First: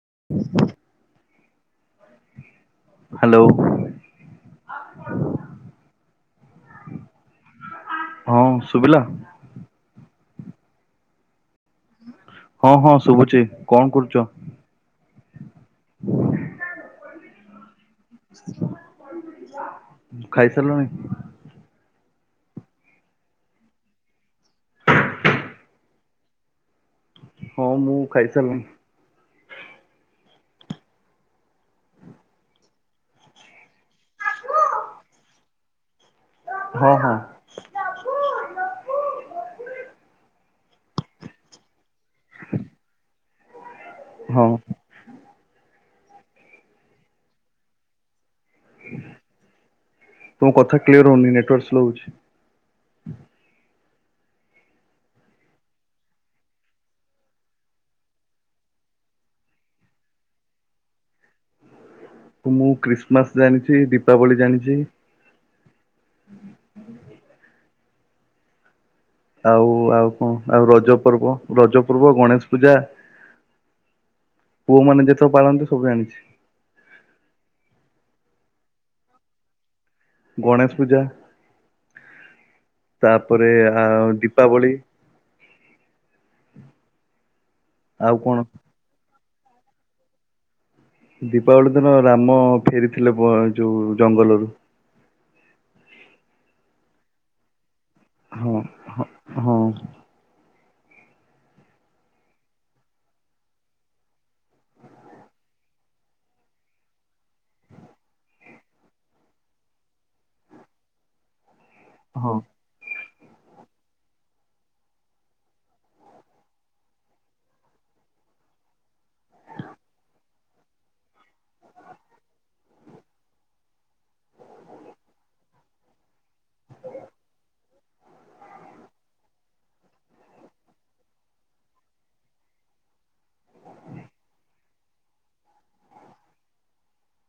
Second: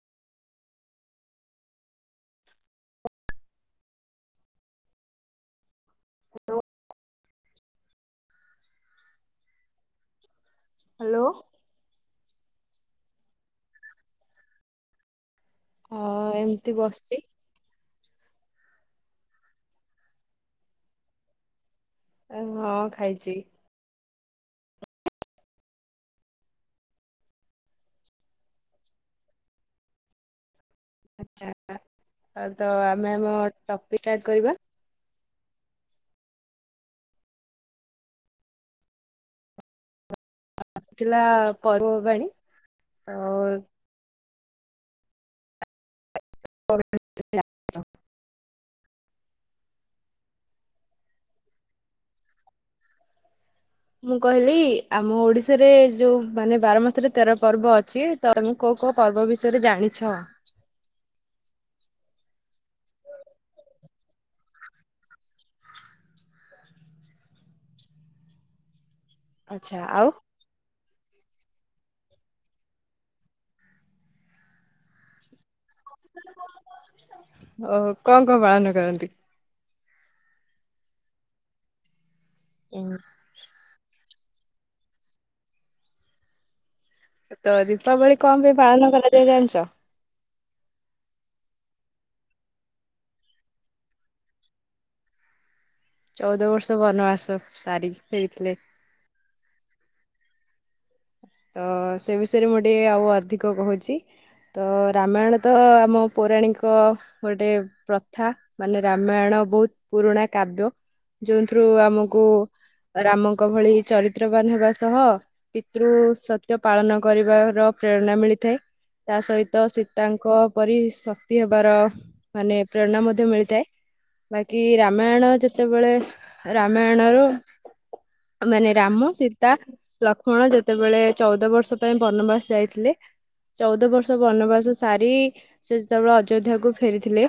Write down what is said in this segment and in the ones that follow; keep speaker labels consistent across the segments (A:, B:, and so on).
A: [inaudible]
B: Hello
A: ହଁ ଶୁଭିଲା
B: hello
A: ହଁ ହଁ ଶୁଭୁଛି କଣ କରୁଛ?
B: ହଁ ଏମିତି ବସିଚି।
A: [inaudible] ଖାଇସାରିଲଣିାଇ?
B: ହଁ ଖାଇଚି।
A: ହଁ ମୁଁ ଖାଇସାରିଲିଣି
B: ଆଛା ତ ଆମେ ଆମ ଟପିକ ଷ୍ଟେଟକରିବା
A: ହଁ ହଁ
B: ଆ ଥିଲା [unintelligible]
A: ହଁ ତମ କଥା କ୍ଲିୟର ହଉନି ନେଟୱାର୍କ ସ୍ଲୋ ହଉଛି
B: ମୁଁ କହିଲି ଆମ ଓଡିଶାରେ ଯୋଉ ମାନେ ବାର ମାସରେ ତେର ପର୍ବ ଅଛି ତ ତମେ କୋଉ କୋଉ ପର୍ବ ବିଷୟରେ ଜାଣିଛ
A: ମୁଁ ଖ୍ରୀଷ୍ଟମାସ ଜାଣିଛି ଦୀପାବଳି ଜାଣିଛି ଆଉ ଆଉ କଣ ଆଉ ରଜ ପର୍ବ ରଜ ପର୍ବ ଗଣେଶ ପୂଜା ପୁଅ ମାନେ ଯେତେବେଳେ ପାଳନ୍ତି ସବୁ ଜାଣିଛି
B: ଓ କଣ କଣ ପାଳନ କରନ୍ତି
A: ଗଣେଶ ପୂଜା ତାପରେ ଆଉ ଦୀପାବଳି
B: ତ ଦୀପାବଳି କଣ ପାଇଁ ପାଳନ କରା ଯାଏ ଜାଣିଛ
A: ଦୀପାବଳି ଦିନ ରାମ ଫେରିଥିଲେ ବ ଯୋଉ ଜଙ୍ଗଲରୁ
B: ଚଉଦ ବର୍ଷ ବନବାସ ସାରି
A: ହଁ
B: ଫେରିଥିଲେ
A: ହଁ
B: ତ ସେ ବିଷୟରେ ମୁଁ ଟିକେ ଆଉ ଅଧିକ କହୁଛି ତ ରାମାୟଣ ତ ଆମ ପୌରାଣିକ ଗୋଟେ ପ୍ରଥା ମାନେ ରାମାୟଣ ବହୁତ ପୁରୁଣା କାବ୍ୟ ଯୋଉ ରୁ ଆମକୁ
A: ହଁ
B: ରାମଙ୍କ ଭଳି ଚରିତ୍ରବାନ ହେବା ସହ ପିତୃ ସତ୍ୟ ପାଳନ କରିବାର ପ୍ରେରଣା ମିଳିଥାଏ ତା ସହିତ ସୀତାଙ୍କ ପରି ଶକ୍ତି ହେବାର ମାନେ ପ୍ରେରଣା ମଧ୍ୟ ମିଳିଥାଏ ବାକି ରାମାୟଣ ଯେତେବେଳେ ରାମାୟଣର ମାନେ ରାମ ସୀତା ଲ କଣ ଯେତେବେଳେ ଚଉଦ ବର୍ଷ ପାଇଁ ବନବାସ ଯାଇଥିଲେ ଚଉଦ ବର୍ଷ ବନବାସ ସାରି ସେ ଯେତେବେଳେ ଅଯୋଧ୍ୟାକୁୁ ଫେରିଥିଲେ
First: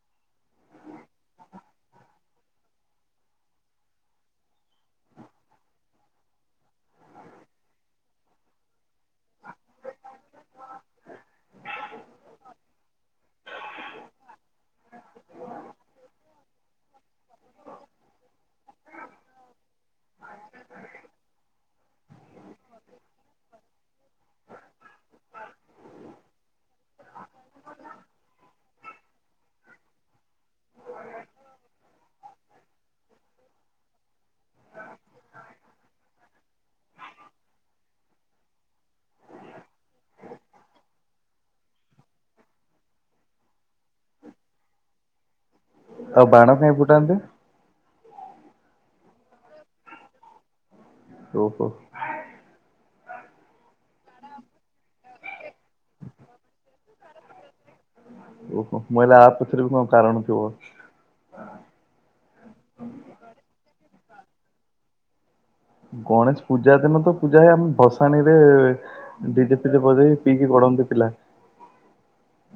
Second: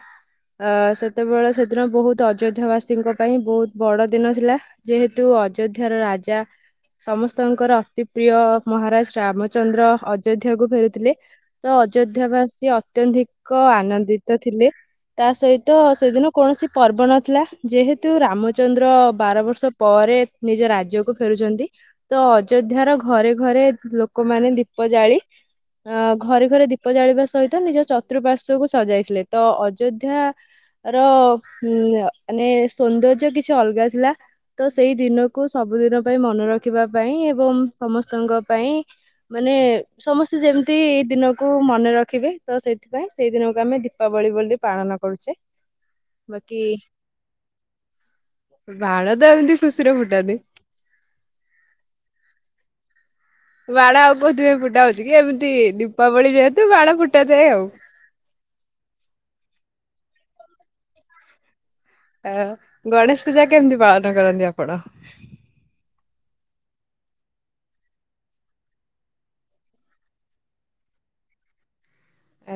B: ଆ ସେତେବେଳେ ସେଦିନ ବହୁତ ଅଯୋଧ୍ୟା ବାସୀଙ୍କ ପାଇଁ ବହୁତ ବଡ ଦିନ ଥିଲା ଯେହେତୁ ଅଯୋଧ୍ୟାର ରାଜା ସମସ୍ତଙ୍କର ପ୍ରିୟ ମହାରାଜ ରାମଚନ୍ଦ୍ର ଅଯୋଧ୍ୟା କୁ ଫେରୁଥିଲେ ତ ଅଯୋଧ୍ୟା ବାସୀ ଅତ୍ୟଧିକ ଆନନ୍ଦିତ ଥିଲେ ତା ସହିତ ସେଦିନ କୌଣସି ପର୍ବ ନଥିଲା ଯେହେତୁ ରାମଚନ୍ଦ୍ର ବାର ବର୍ଷ ପରେ ନିଜ ରାଜ୍ୟକୁ ଫେରୁଛନ୍ତି ତ ଅଯୋ ଅଯୋଧ୍ୟାର ଘରେ ଘରେ ଲୋକମାନେ ଦୀପ ଜାଳି ଆ ଘରେ ଘରେ ଦୀପ ଜାଳିବା ସହିତ ନିଜ ଚତୁଃପାର୍ଶ୍ଵକୁ ସଜାଇଥିଲେ ତ ଅଯୋଧ୍ୟା ର ଉଁ ମାନେ ସୌନ୍ଦର୍ଯ୍ୟ କିଛି କିଛି ଅଲଗା ଥିଲା ତ ସେଇ ଦିନକୁ ସବୁ ଦିନ ପାଇଁ ମନେ ରଖିବା ପାଇଁ ଏବଂ ସମସ୍ତଙ୍କ ପାଇଁ ମାନେ ସମସ୍ତେ ଯେମିତି ଏଇ ଦିନକୁ ମନେ ରଖିବେ ତ ସେଥିପାଇଁ ସେଇ ଦିନକୁ ଆମେ ଦୀପାବଳି ବୋଲି ପାଳନ କରୁଛେ।
A: ଆଉ ବାଣ
B: ବାକି
A: କାଇଁ ଫୁଟାନ୍ତି
B: ବାଣ ତ ଏମିତି ଖୁସିରେ ଫୁଟାନ୍ତି
A: ଓହୋ
B: ବାଣ ଆଉ କୋଉଥିମାଇଁ ଫୁଟା ହଉଛି କି ଏମିତି ଦୀପାବଳି ଯେହେତୁ ବାଣ ଫୁଟା ଯାଏ ଆଉ
A: ଓହୋ ମୁଁ କହିଲି ଇୟା ପଛରେ ଵି କଣ କାରଣ ଥିବ
B: ଆ ଗଣେଶ ପୂଜା କେମିତି ପଳାନ୍ତି କଣ କରନ୍ତି ଆପଣ?
A: ଗଣେଶ ପୂଜା ଦିନ ତ ପୂଜା ହୁଏ ଆମେ ଭସାଣିରେ ଡିଜେଫିଜେ ବଜେଇ ପିଇକି ଗଡନ୍ତି ପିଲା।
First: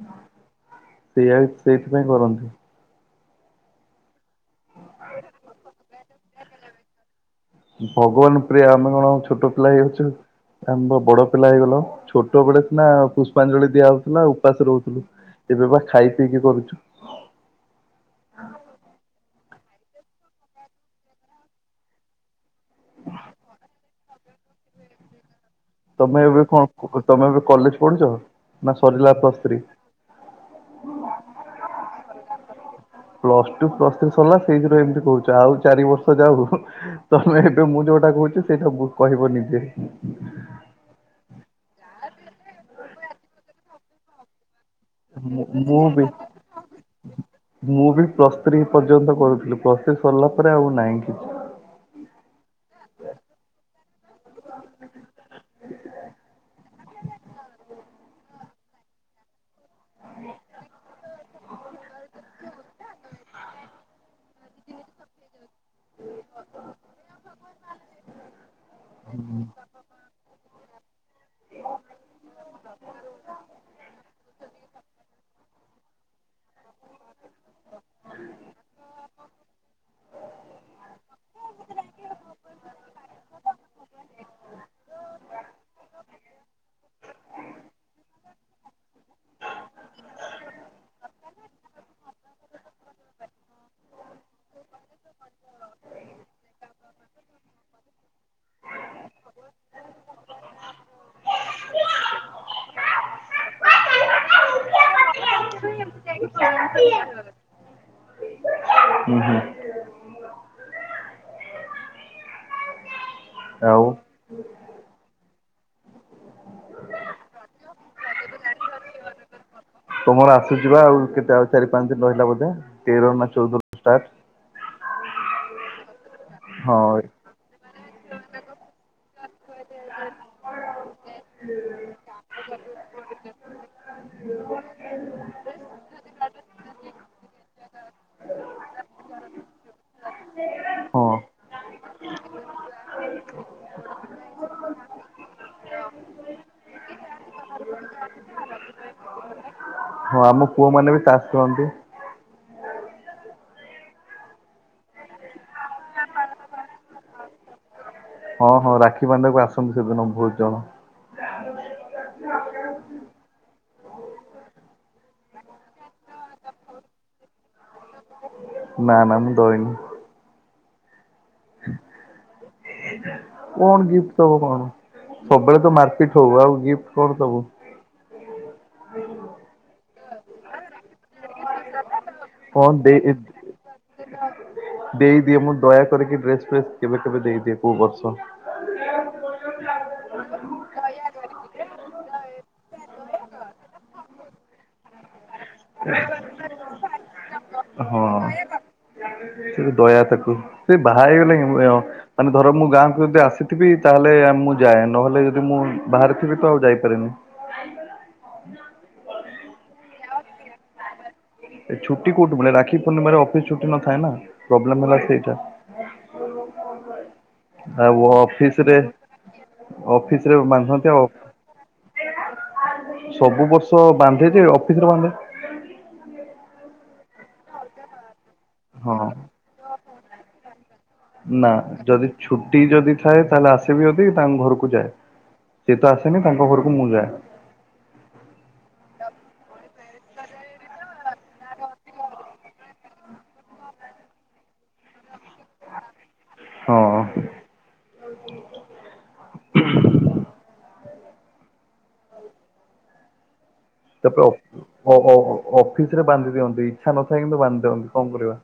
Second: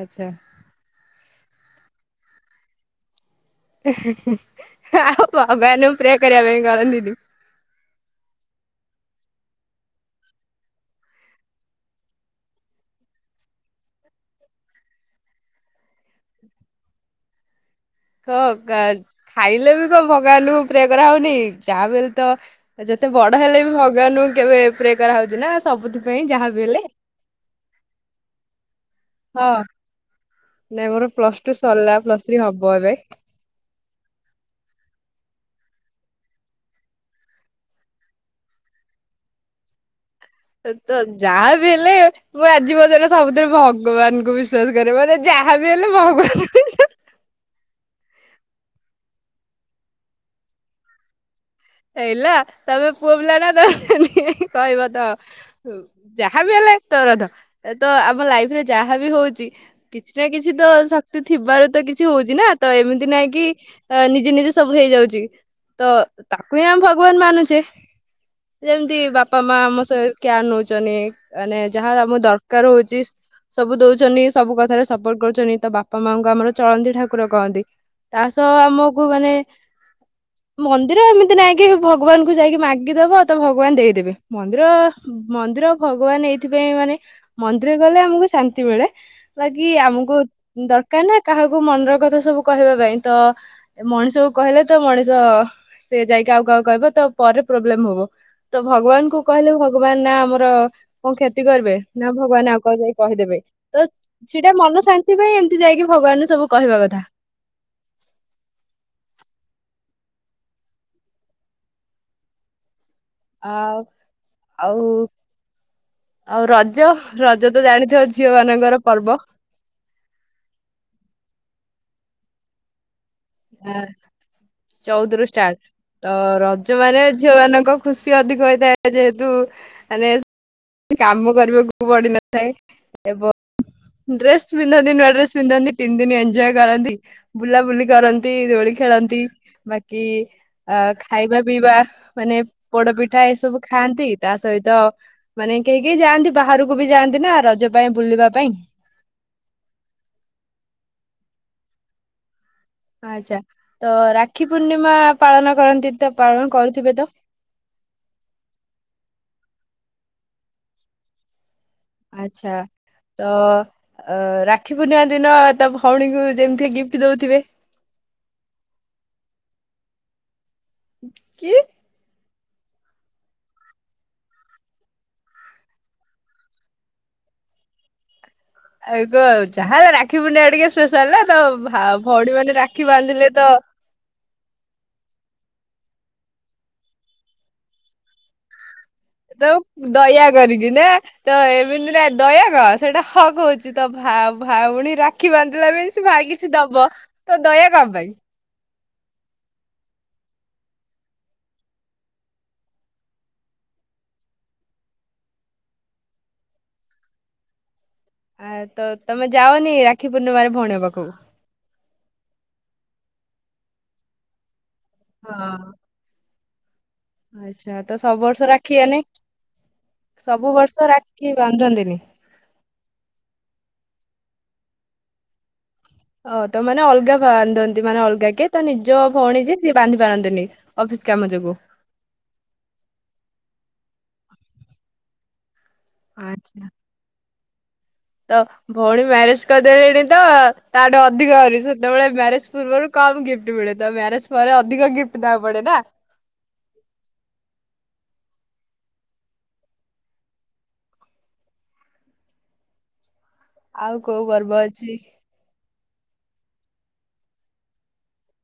B: ଆଚ୍ଛା।
A: ସେଇଥିପାଇଁ କରନ୍ତି।
B: ହେଁହେଁହେଁ। ଆଉ ଭଗବାନୁ ପ୍ରେ କରିବା ପାଇଁ କରନ୍ତିନି?
A: ଭଗବାନ ପ୍ରେ ଆମେ କଣ ଆଉ ଛୋଟ ପିଲା ହେଇଅଛୁ, ଆମେ ପା ବଡ ପିଲା ହେଇଗଲୁଣୁ ଛୋଟ ବେଳେ ସିନା ପୁଷ୍ପାଞ୍ଜଳି ଦିଆ ହଉଥିଲା ଉପାସ ରହୁଥିଲୁ ଏବେ ପା ଖାଇପିଇକି କରୁଛୁ।
B: କ କାଲ୍ ଖାଇଲେ ବି କଣ ଭଗବାନଙ୍କୁ ପ୍ରେ କରାହଉନି, ଯାହା ବି ହେଲେ ତ ଯେତେ ବଡ ହେଲେ ବି ଭଗବାନଙ୍କୁ କେବେ ପ୍ରେ କରା ହଉଛି ନା
A: ତମେ
B: ସବୁଥିପାଇଁ
A: ଏବେ
B: ଯାହାବି ହେଲେ
A: କଣ ତମେ ଏବେ କଲେଜ ପଢୁଛ ନା ସରିଲା ପ୍ଲସ୍
B: ହଁ
A: ଥ୍ରୀ?
B: ନାଇଁ ମୋର ପ୍ଲସ୍ ଟୁ ସରିଲା ପ୍ଲସ ଥ୍ରୀ ହବ୍
A: ପ୍ଲସ୍ ଟୁ ପ୍ଲସ୍ ଥ୍ରୀ ସରିଲା ସେଇଥିରେ ଏମିତି କହୁଛୁ। ଆଉ ଚାରି ବର୍ଷ ଯାଉ ତମେ ଏବେ ମୁଁ ଯୋଉଟା କହୁଛି ସେଇଟା କହିବ ନିଜେ।
B: ତ ତ ଯାହା ବି ହେଲେ ମୁଁ ଆଜି ପର୍ଯ୍ୟନ୍ତ ସବୁଥିରେ ଭଗବାନଙ୍କୁ ବି ବିଶ୍ଵାସ କରେ ମାନେ
A: ମୁଁ
B: ଯାହା ବି
A: ମୁଁ
B: ହେଲେ ଭଗବାନଙ୍କୁ
A: ମୁଁ ବି ପ୍ଲସ୍ ଥ୍ରୀ ପର୍ଯ୍ୟନ୍ତ କରୁଥିଲି ପ୍ଲସ୍ ଥ୍ରୀ ସରିଲା ପରେ ଆଉ ନାହିଁ କିଛି।
B: ହେଲା ତମେ ପୁଅ ପିଲା ନା ତମେ କହିବ ତ ଯାହାବି ହେଲେ ତୋର ତ ତ ଆମ ଲାଇଫରେ ଯାହା ବି ହଉଛି। କିଛି ନା କିଛି ତ ଶକ୍ତି ଥିବାରୁ ତ କିଛି ହଉଛି ନା ତ ଏମିତି ନାଇଁ କି ନିଜ୍- ନିଜେ ନିଜେ ସବୁ ହେଇଯାଉଛି ତ ତାକୁ ହିଁ ଆମେ ଭଗବାନ ମାନୁଛେ, ଯେମିତି ବାପା ମା ଆମ ସହ କ୍ୟାର ନେଉ। [unintelligible] ମାନେ ଯାହା ଆମ ଦରକାର ହଉଛି ସବୁ ଦଉଛନ୍ତି ସବୁ କଥାରେ ସପୋର୍ଟ କରୁଛନ୍ତି ତ ବାପା ମାଙ୍କୁ ଆମର ଚଳନ୍ତି ଠାକୁର କହନ୍ତି ତା ସହ ଆମକୁ ମାନେ ମନ୍ଦ୍ ଏମିତି ନାଇଁ କି ଭଗବାକୁ ଯାଇକି ମାଗିଦବ ତ ଭଗବାନ ଦେଇଦେବେ, ମନ୍ଦିର, ମନ୍ଦିର ଭଗବାନ ଏଇଥିପାଇଁ ମାନେ ମନ୍ଦିର ଗଲେ ଆମକୁ ଶାନ୍ତି ମିଳେ ବାକି ଆମକୁ ଦରକାର ନା କାହାକୁ ମନର କଥା ସବୁ କହିବା ପାଇଁ ତ ମଣିଷକୁ କହିଲେ ତ ମଣିଷ ସେ ଯାଇକି ଆଉ କହାକୁ କହିବ ତ ପରେ ପ୍ରୋବ୍ଲେମ ହବ ତ ଭଗବାନକୁ କହିଲେ ଭଗବାନ ନା ଆମର କଣ କ୍ଷତି କରିବେ ନା ଭଗବାନ ଆଉ କାହାକୁ ଯାଇକି କହିଦେବେ ତ ସେଟା ମନ ଶାନ୍ତି ପାଇଁ ଏମିତି ଯାଇକି ଭଗବାନକୁ ସବୁ କହିବା କଥା।
A: ଉଁ ହୁଁ
B: ଆଆ ଉ
A: ଆଉ
B: ଆଉ ଆଉ ରଜ, ରଜ ତ ଜାଣିଥିବ ଝିଅ ମାନଙ୍କର ପର୍ବ।
A: ଦିନ୍ ରହିଲା ବୋଧେ ତେର ନା ଚଉଦ ରୁ
B: ଏଁ
A: ଷ୍ଟାର୍ଟ
B: ଚଉଦରୁ ଷ୍ଟାର୍ଟ, ତ ରଜ
A: ହଁ
B: ମାନେ ଝିଅମାନଙ୍କ ଖୁସ୍ ସିଂ ଅଧିକ ହୋଇଥାଏ ଯେହେତୁ ମାନେ କାମ କରିବାକୁ ପଡିିନଥାଏ ଏବଂ ଡ୍ରେସ୍ ପିନ୍ଧନ୍ତି ନୂଆ ଡ୍ରେସ୍ ପିନ୍ଧନ୍ତି ତିନି ଦିନ ଏଞ୍ଜୟ କରନ୍ତି। ବୁଲାବୁଲି କରନ୍। ନ୍ତି ଦୋଳି ଖେଳନ୍ତି ବାକି ଅ
A: ହଁ
B: ଖାଇବାପିଇବା ମାନେ ପୋଡପିଠା ଏ ସବୁ ଖାଆନ୍ତି ତା ସହିତ ମାନେ କେହି କେହି ଯାଆନ୍ତି ବାହାରକୁ ବି ଯାଆନ୍ତି ନା ରଜ ପାଇଁ ବୁଲିବା ପାଇଁ।
A: ହଁ ଆମ ପୁଅ ମାନେ ବି ଚାଷ ହଅନ୍ତି।
B: ଆଚ୍ଛା ତ ରାକ୍ଷୀ ପୂର୍ଣ୍ଣିମା ପାଳନ କରନ୍ତି ତ ପାଳନ କରୁଥିବେ ତ
A: ହଁ ହଁ ରାକ୍ଷୀ ବାନ୍ଧିଆକୁ ଆସନ୍ତି ସେଦିନ ବହୁତ ଜଣ ।
B: ଆଚ୍ଛା
A: [inaudible]
B: ତ ରାକ୍ଷୀ ପୂର୍ଣ୍ଣିମା ଦିନ ତ ଭଉଣୀଙ୍କୁ ଯେମିତି ଗିଫ୍ଟ ଦଉଥିବେ?
A: ନା ନା ମୁଁ ଦଇନି।
B: କିଏ?
A: କଣ ଗିଫ୍ଟ ଦବ କଣ ସବୁବେଳେ ତ ମାରପିଟ ହଉ ଆଉ ଗିଫ୍ଟ କଣ ଦବୁ ।
B: ଆଉ କ ଯାହା ହେଲେ ରାକ୍ଷୀ ପୂର୍ଣ୍ଣିମା ଟିକେ ସ୍ପେଶାଲ ନା ତ ଭଉଣୀ ମାନେ
A: କଣ
B: ରାକ୍ଷୀ
A: ଦେଇ
B: ବାନ୍ଧିଲେ ତ
A: ଦେଇଦିଏ ମୁଁ ଦୟା କରିକି ଡ୍ରେସ ଫେସ୍ କେବେ କେବେ ଦେଇ ଦିଏ କୋଉ ବର୍ଷ ।
B: ତ ଦୟା କରିକି ନା ତ ଏମିତିରେ ଆ ଦୟା କଣ ସେଇଟା ହକ ହଉଛି ତ ଭା ଭାଉଣୀ ରା କ୍ଷୀ ବାନ୍ଧିଲା ବୋଲି ସେ ଭାଇ କିଛି ଦବତ ଦୟା କଣ ପାଇଁ?
A: ସେ ଦୟା ତାକୁ। ସେ ବାହା ହେଇଗଲେ ହିଁ ହୟ ମାନେ ଧର ମୁଁ ଗାଁକୁ ଏବେ ଆସିଥିବି ତାହେଲେ ମୁଁ ଯାଏ ନହେଲେ ଯଦି ମୁଁ ବାହାରେ ଥିବି ତ ଆଉ ଯାଇପାରେନି।
B: ଆ ତ ତମେ ଯାଅନି ରାକ୍ଷୀ ପୂର୍ଣ୍ଣିମାରେ ଭଉଣୀଙ୍କ ପାଖକୁ?
A: ଏ ଛୁଟି କୋଉଠୁ ମିଳେ ରାକ୍ଷୀ ପୂର୍ଣ୍ଣିମାରେ ଅଫିସ୍ ଛୁଟି ନ ଥାଏ ନା ପ୍ରୋବ ବ୍ଲେମ୍ ହେଲା ସେଇଟା
B: ହଁ
A: ।
B: ଆଚ୍ଛା ତ ସବୁ ବର୍ଷ
A: ରେ
B: ରାକ୍ଷୀ ଆନି
A: ଅଫିସ ରେ
B: ସବୁ
A: ବାନ୍ଧନ୍ତି
B: ବର୍ଷ
A: ଆଉ
B: ରାକ୍ଷୀ ବାନ୍ଧନ୍ତିନି?
A: ସବୁ ବର୍ଷ ବାନ୍ଧେ ଯେ ଅଫିସରେ ବାନ୍ଧେ।
B: ଅ ତ ମାନେ ଅଲଗା ବାନ୍ଧନ୍ତି ମାନେ ଅଲଗା କିଏ ତ
A: ହଁ।
B: ନିଜ ଭଉଣୀ ଯେ ସିଏ ବାନ୍ଧି ପାରନ୍ତିନି। ଅଫିସ କାମ
A: ନା
B: ଯୋଗୁ।
A: ଯଦି ଛୁଟି ଯଦି ଥାଏ ତାହେଲେ ଆସିବି ତାଙ୍କ ଘରକୁ ଯାଏ। ସିଏ ତ ଆସେନି ତାଙ୍କ
B: ଆଚ୍ଛା।
A: ଘରକୁ ମୁଁ ଯାଏ।
B: ତ ଭଉଣୀ ମ୍ୟାରେଜ କରିଦେଲେଣି ତ ତାଠୁ ଅଧିକ ଆହୁରି ସେତେବେଳେ ମ୍ୟାରେଜ ପୂର୍ବରୁ କମ ଗିଫ୍ଟ ମିଳେ ତ ମ୍ୟାରେଜ ପରେ ଅଧିକ ଗିଫ୍ଟ ଦବାକୁ ପଡେ ନା।
A: ହଁ। [unintelligible]
B: ଆଉ କୋଉ
A: ତାପରେ
B: ପର୍ବ
A: ହଉ
B: ଅଛି?
A: ହଉ ହଉ ହଉ। ଅଫିସ ରେ ବାନ୍ଧି ଦିଅନ୍ତି ଇଚ୍ଛା ନଥାଏ କିନ୍ତୁ ବାନ୍ଧି ଦିଅନ୍ତି କଣ କରିବା।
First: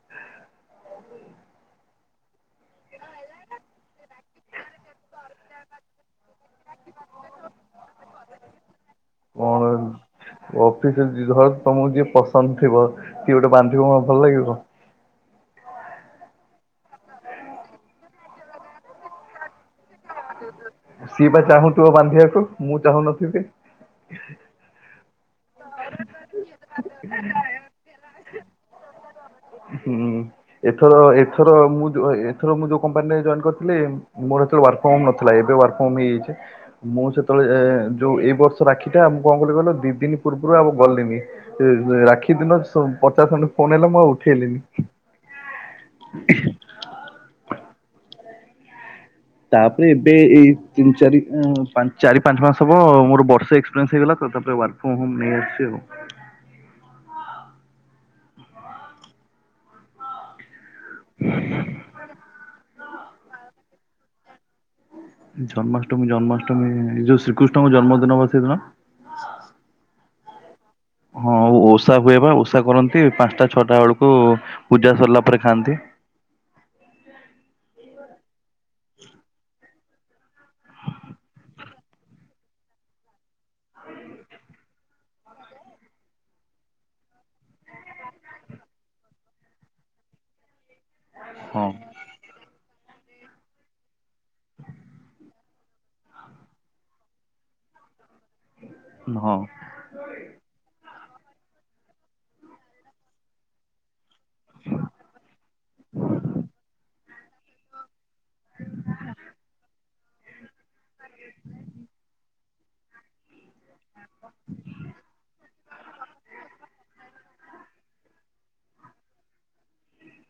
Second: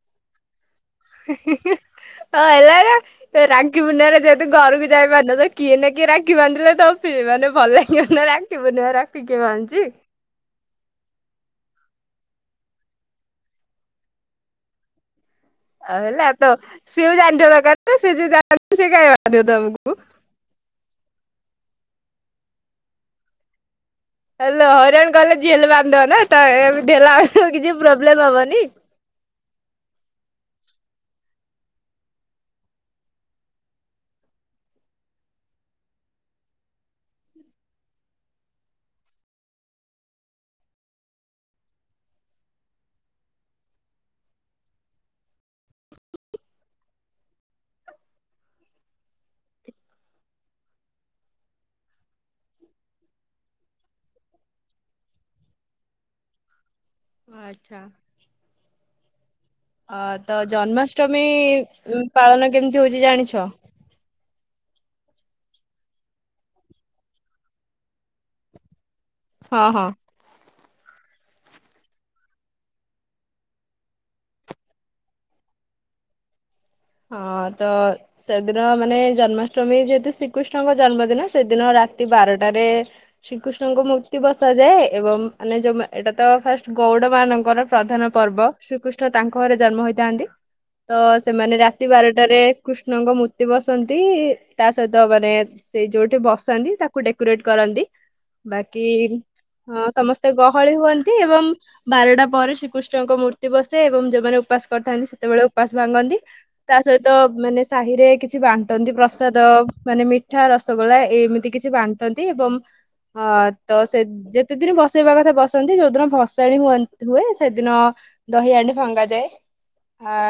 B: ହଁ ହେଲା ନା ରାକ୍ଷୀ ପୂର୍ଣ୍ଣୀମାରେ ଯେହେତୁ ଘରକୁ ଯାଇ ପାରିନ ତ କିଏ ନା କିଏ ରାକ୍ଷୀ ବାନ୍ଧିଲେ ତ ଫିର ମାନେ ଭଲ ଲାଗିବ ନା ରାକ୍ଷୀ ପୂର୍ଣିମାର
A: କଣ ଇଏ ଅଫିସରେ ଯିଏ ଧର ତମକୁ ଯିଏ ପସନ୍ଦ ଥିବ କିଏ ଗୋଟେ ବାନ୍ଧିବ କଣ ଭଲ ଲାଗିବ।
B: ଆଉ ହେଲା ତ ସିଏ ବି ଜାଣିଥିବା ଦରକାର ନା ସିଏ ଯଦି ଜାଣିଥିବ ସିଏ କାଇଁ ବାନ୍ଧିବ ତମକୁ।
A: ସିଏ ବା ଚାହୁଁଥିବ ବାନ୍ଧିବାକୁ ମୁଁ ଚାହୁଁନଥିବି।
B: ହେଲୋ ହରିରାଣ କଲେ ଯିଏ ହେଲେ ବାନ୍ଧିଦବ ନା ତ ଏମିତି ହେଲେ କିଛି ପ୍ରୋବ୍ଲେମ ହବନି
A: ହୁଁ। ଏଥର ଏଥର ମୁଁ ଏଥର ମୁଁ ଯୋଉ କମ୍ପାନୀରେ ଜଏନ୍ କରିଥିଲି ମୋର ଏ ୱାର୍କ ଫୋମ୍ ନଥିଲା ଏବେ ହୋମ ହେଇଯାଇଛି ।ମୁଁ ସେତେବେଳେ ଯୋଉ ଏଇ ବର୍ଷ ରାକ୍ଷୀଟା ମୁଁ କଣ କଲି କହିଲ ମୁଁ ଦି ଦିନ ପୂର୍ବରୁ ଆଉ ଗଲିନି ରାକ୍ଷୀ ଦିନ ପଚାଶ ଖଣ୍ଡେ ଫୋନ ଆସିଲା ମୁଁ ଆଉ ଉଠେଇଲିନି।
B: [unintelligible]
A: ତାପରେ ଏବେ ଏଇ ତିନି, ଚାରି, ଚାରି ପାଞ୍ଚ ମାସ ହବ ମୋର ବର୍ଷେ ଏକ୍ସପିରିଏନ୍ସ ହେଇଗଲା ତ ତାପରେ ୱାର୍କ ଫର୍ମ ହୋମ ନେଇଛି ଆଉ।
B: ଆଚ୍ଛା ତ ଜନ୍ମା ଅଷ୍ଟମୀ ପାଳନ କେମତି କେମିତି ହଉଛି ଜାଣିଛ?
A: ଜନ୍ମାଷ୍ଟମୀ ଜନ୍ମାଷ୍ଟମୀ ଏ ଯୋଉ ଶ୍ରୀକୃଷ୍ଣଙ୍କ ଜନ୍ମଦିନ ବା ସେଦିନ।
B: ହଁ ହଁ
A: ହଁ ଓଷା ହୁଏବା ଓଷା କରନ୍ତି ପାଞ୍ଚଟା ଛଅଟା ବେଳକୁ ପୂଜା ସରିଲା ପରେ ଖାଆନ୍ତି।
B: ହଁ ତ ସେଦିନ ମାନେ ଜନ୍ମାଷ୍ଟମୀ ଅଷ୍ଟମୀ ଯେହେତୁ ଶ୍ରୀକୃଷ୍ଣଙ୍କ ଜନ୍ମଦିନ ସେଦିନ ରାତି ବାରଟାରେ ଶ୍ରୀକୃଷ୍ଣଙ୍କ ମୂର୍ତ୍ତି ବସାଯାଏ ଏବଂ ମାନେ ଯୋଉ ଏଇଟା ତ ଫାଷ୍ଟ ଗୌଡ ମାନଙ୍କର ପ୍ରଧାନ ପର୍ବ ଶ୍ରୀକୃଷ୍ଣ ତାଙ୍କ ଘରେ ଜନ୍ମ ହୋଇଥାନ୍ତି ତ ସେମାନେ
A: ହଁ
B: କୃଷ୍ଣଙ୍କ ମୂର୍ତ୍ତି ବସନ୍ତି ତା ସହିତ ମାନେ ସେଇ ଯୋଉଠି ବସନ୍ତି ତାକୁ ଡେକୋରେଟ କରନ୍ତି ବାକି
A: ହଁ
B: ହ ସମସ୍ତେ ଗହଳି ହୁଅନ୍ତି ଏବଂ ବାରଟା ପରେ ଶ୍ରୀକୃଷ୍ଣଙ୍କ ମୂର୍ତ୍ତି ବସେ ଏବଂ ମାନେ ଉପାସ କରିଥାନ୍ତି ସେତେବେଳେ ଉପାସ ଭାଙ୍ଗନ୍ତି ସହିତ ମାନେ ସାହିରେ କିଛି ବାଣ୍ଟନ୍ତି ପ୍ରସାଦ ମାନେ ମି ଏଠ ର ଶଗୋଲା ଏମିତି କିଛି ବାଣ୍ଟନ୍ତି ଏବଂ ହଁ ତ ସେ ଯେତେ ଦିନ ବସେଇବା କଥା ବସନ୍ତି ଯୋଉଦିନ ଭସାଣୀ ହୁଅ ହୁଏ ସେଦିନ ଦହି ଆଣିେ ଭଙ୍ଗାାଯାଏ ଆ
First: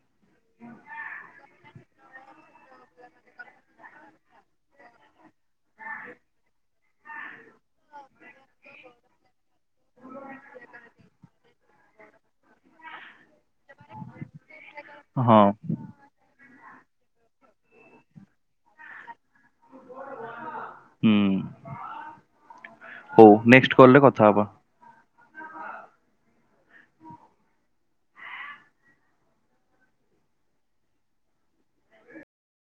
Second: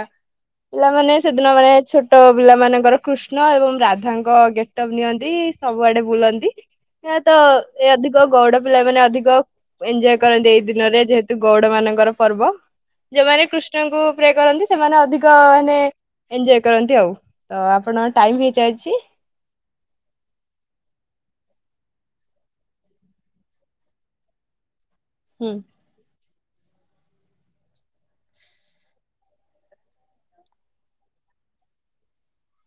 B: ପିଲାମାନେ ସେଦିନ ମାନେ ଛୋଟ ବିଲା ମାନେ ଙ୍କର କୃଷ୍ଣ ଏବଂ ରାଧାଙ୍କ ଗେଟପ ନିଅନ୍ତି ସବୁଆଡେ ବୁଲନ୍ତି ଏହା ତ ଏ ଅଧିକ ଗୌଡ ପିଲା ମାନେ ଅଧିକ ଏଞଜୟ କରନ୍ତି ଏଇ ଦିନରେ ଯେହେତୁ ଗୌଡ ମାନଙ୍କର ପର୍ବ ଯୋଉମାନେ କୃଷ୍ଣଙ୍କୁ ପ୍ରେ କରନ୍ତି ସେମାନେ ଅଧିକ
A: ହଁ
B: ମାନେ ଏଞଜୟ କରନ୍ତି ଆଉ ତ ଆପଣ ଟାଇମ ହେଇ ଚାଛି
A: ହୁଁ ହଉ ନେକ୍ କଲରେ କଥା ହବା
B: ହୁଁ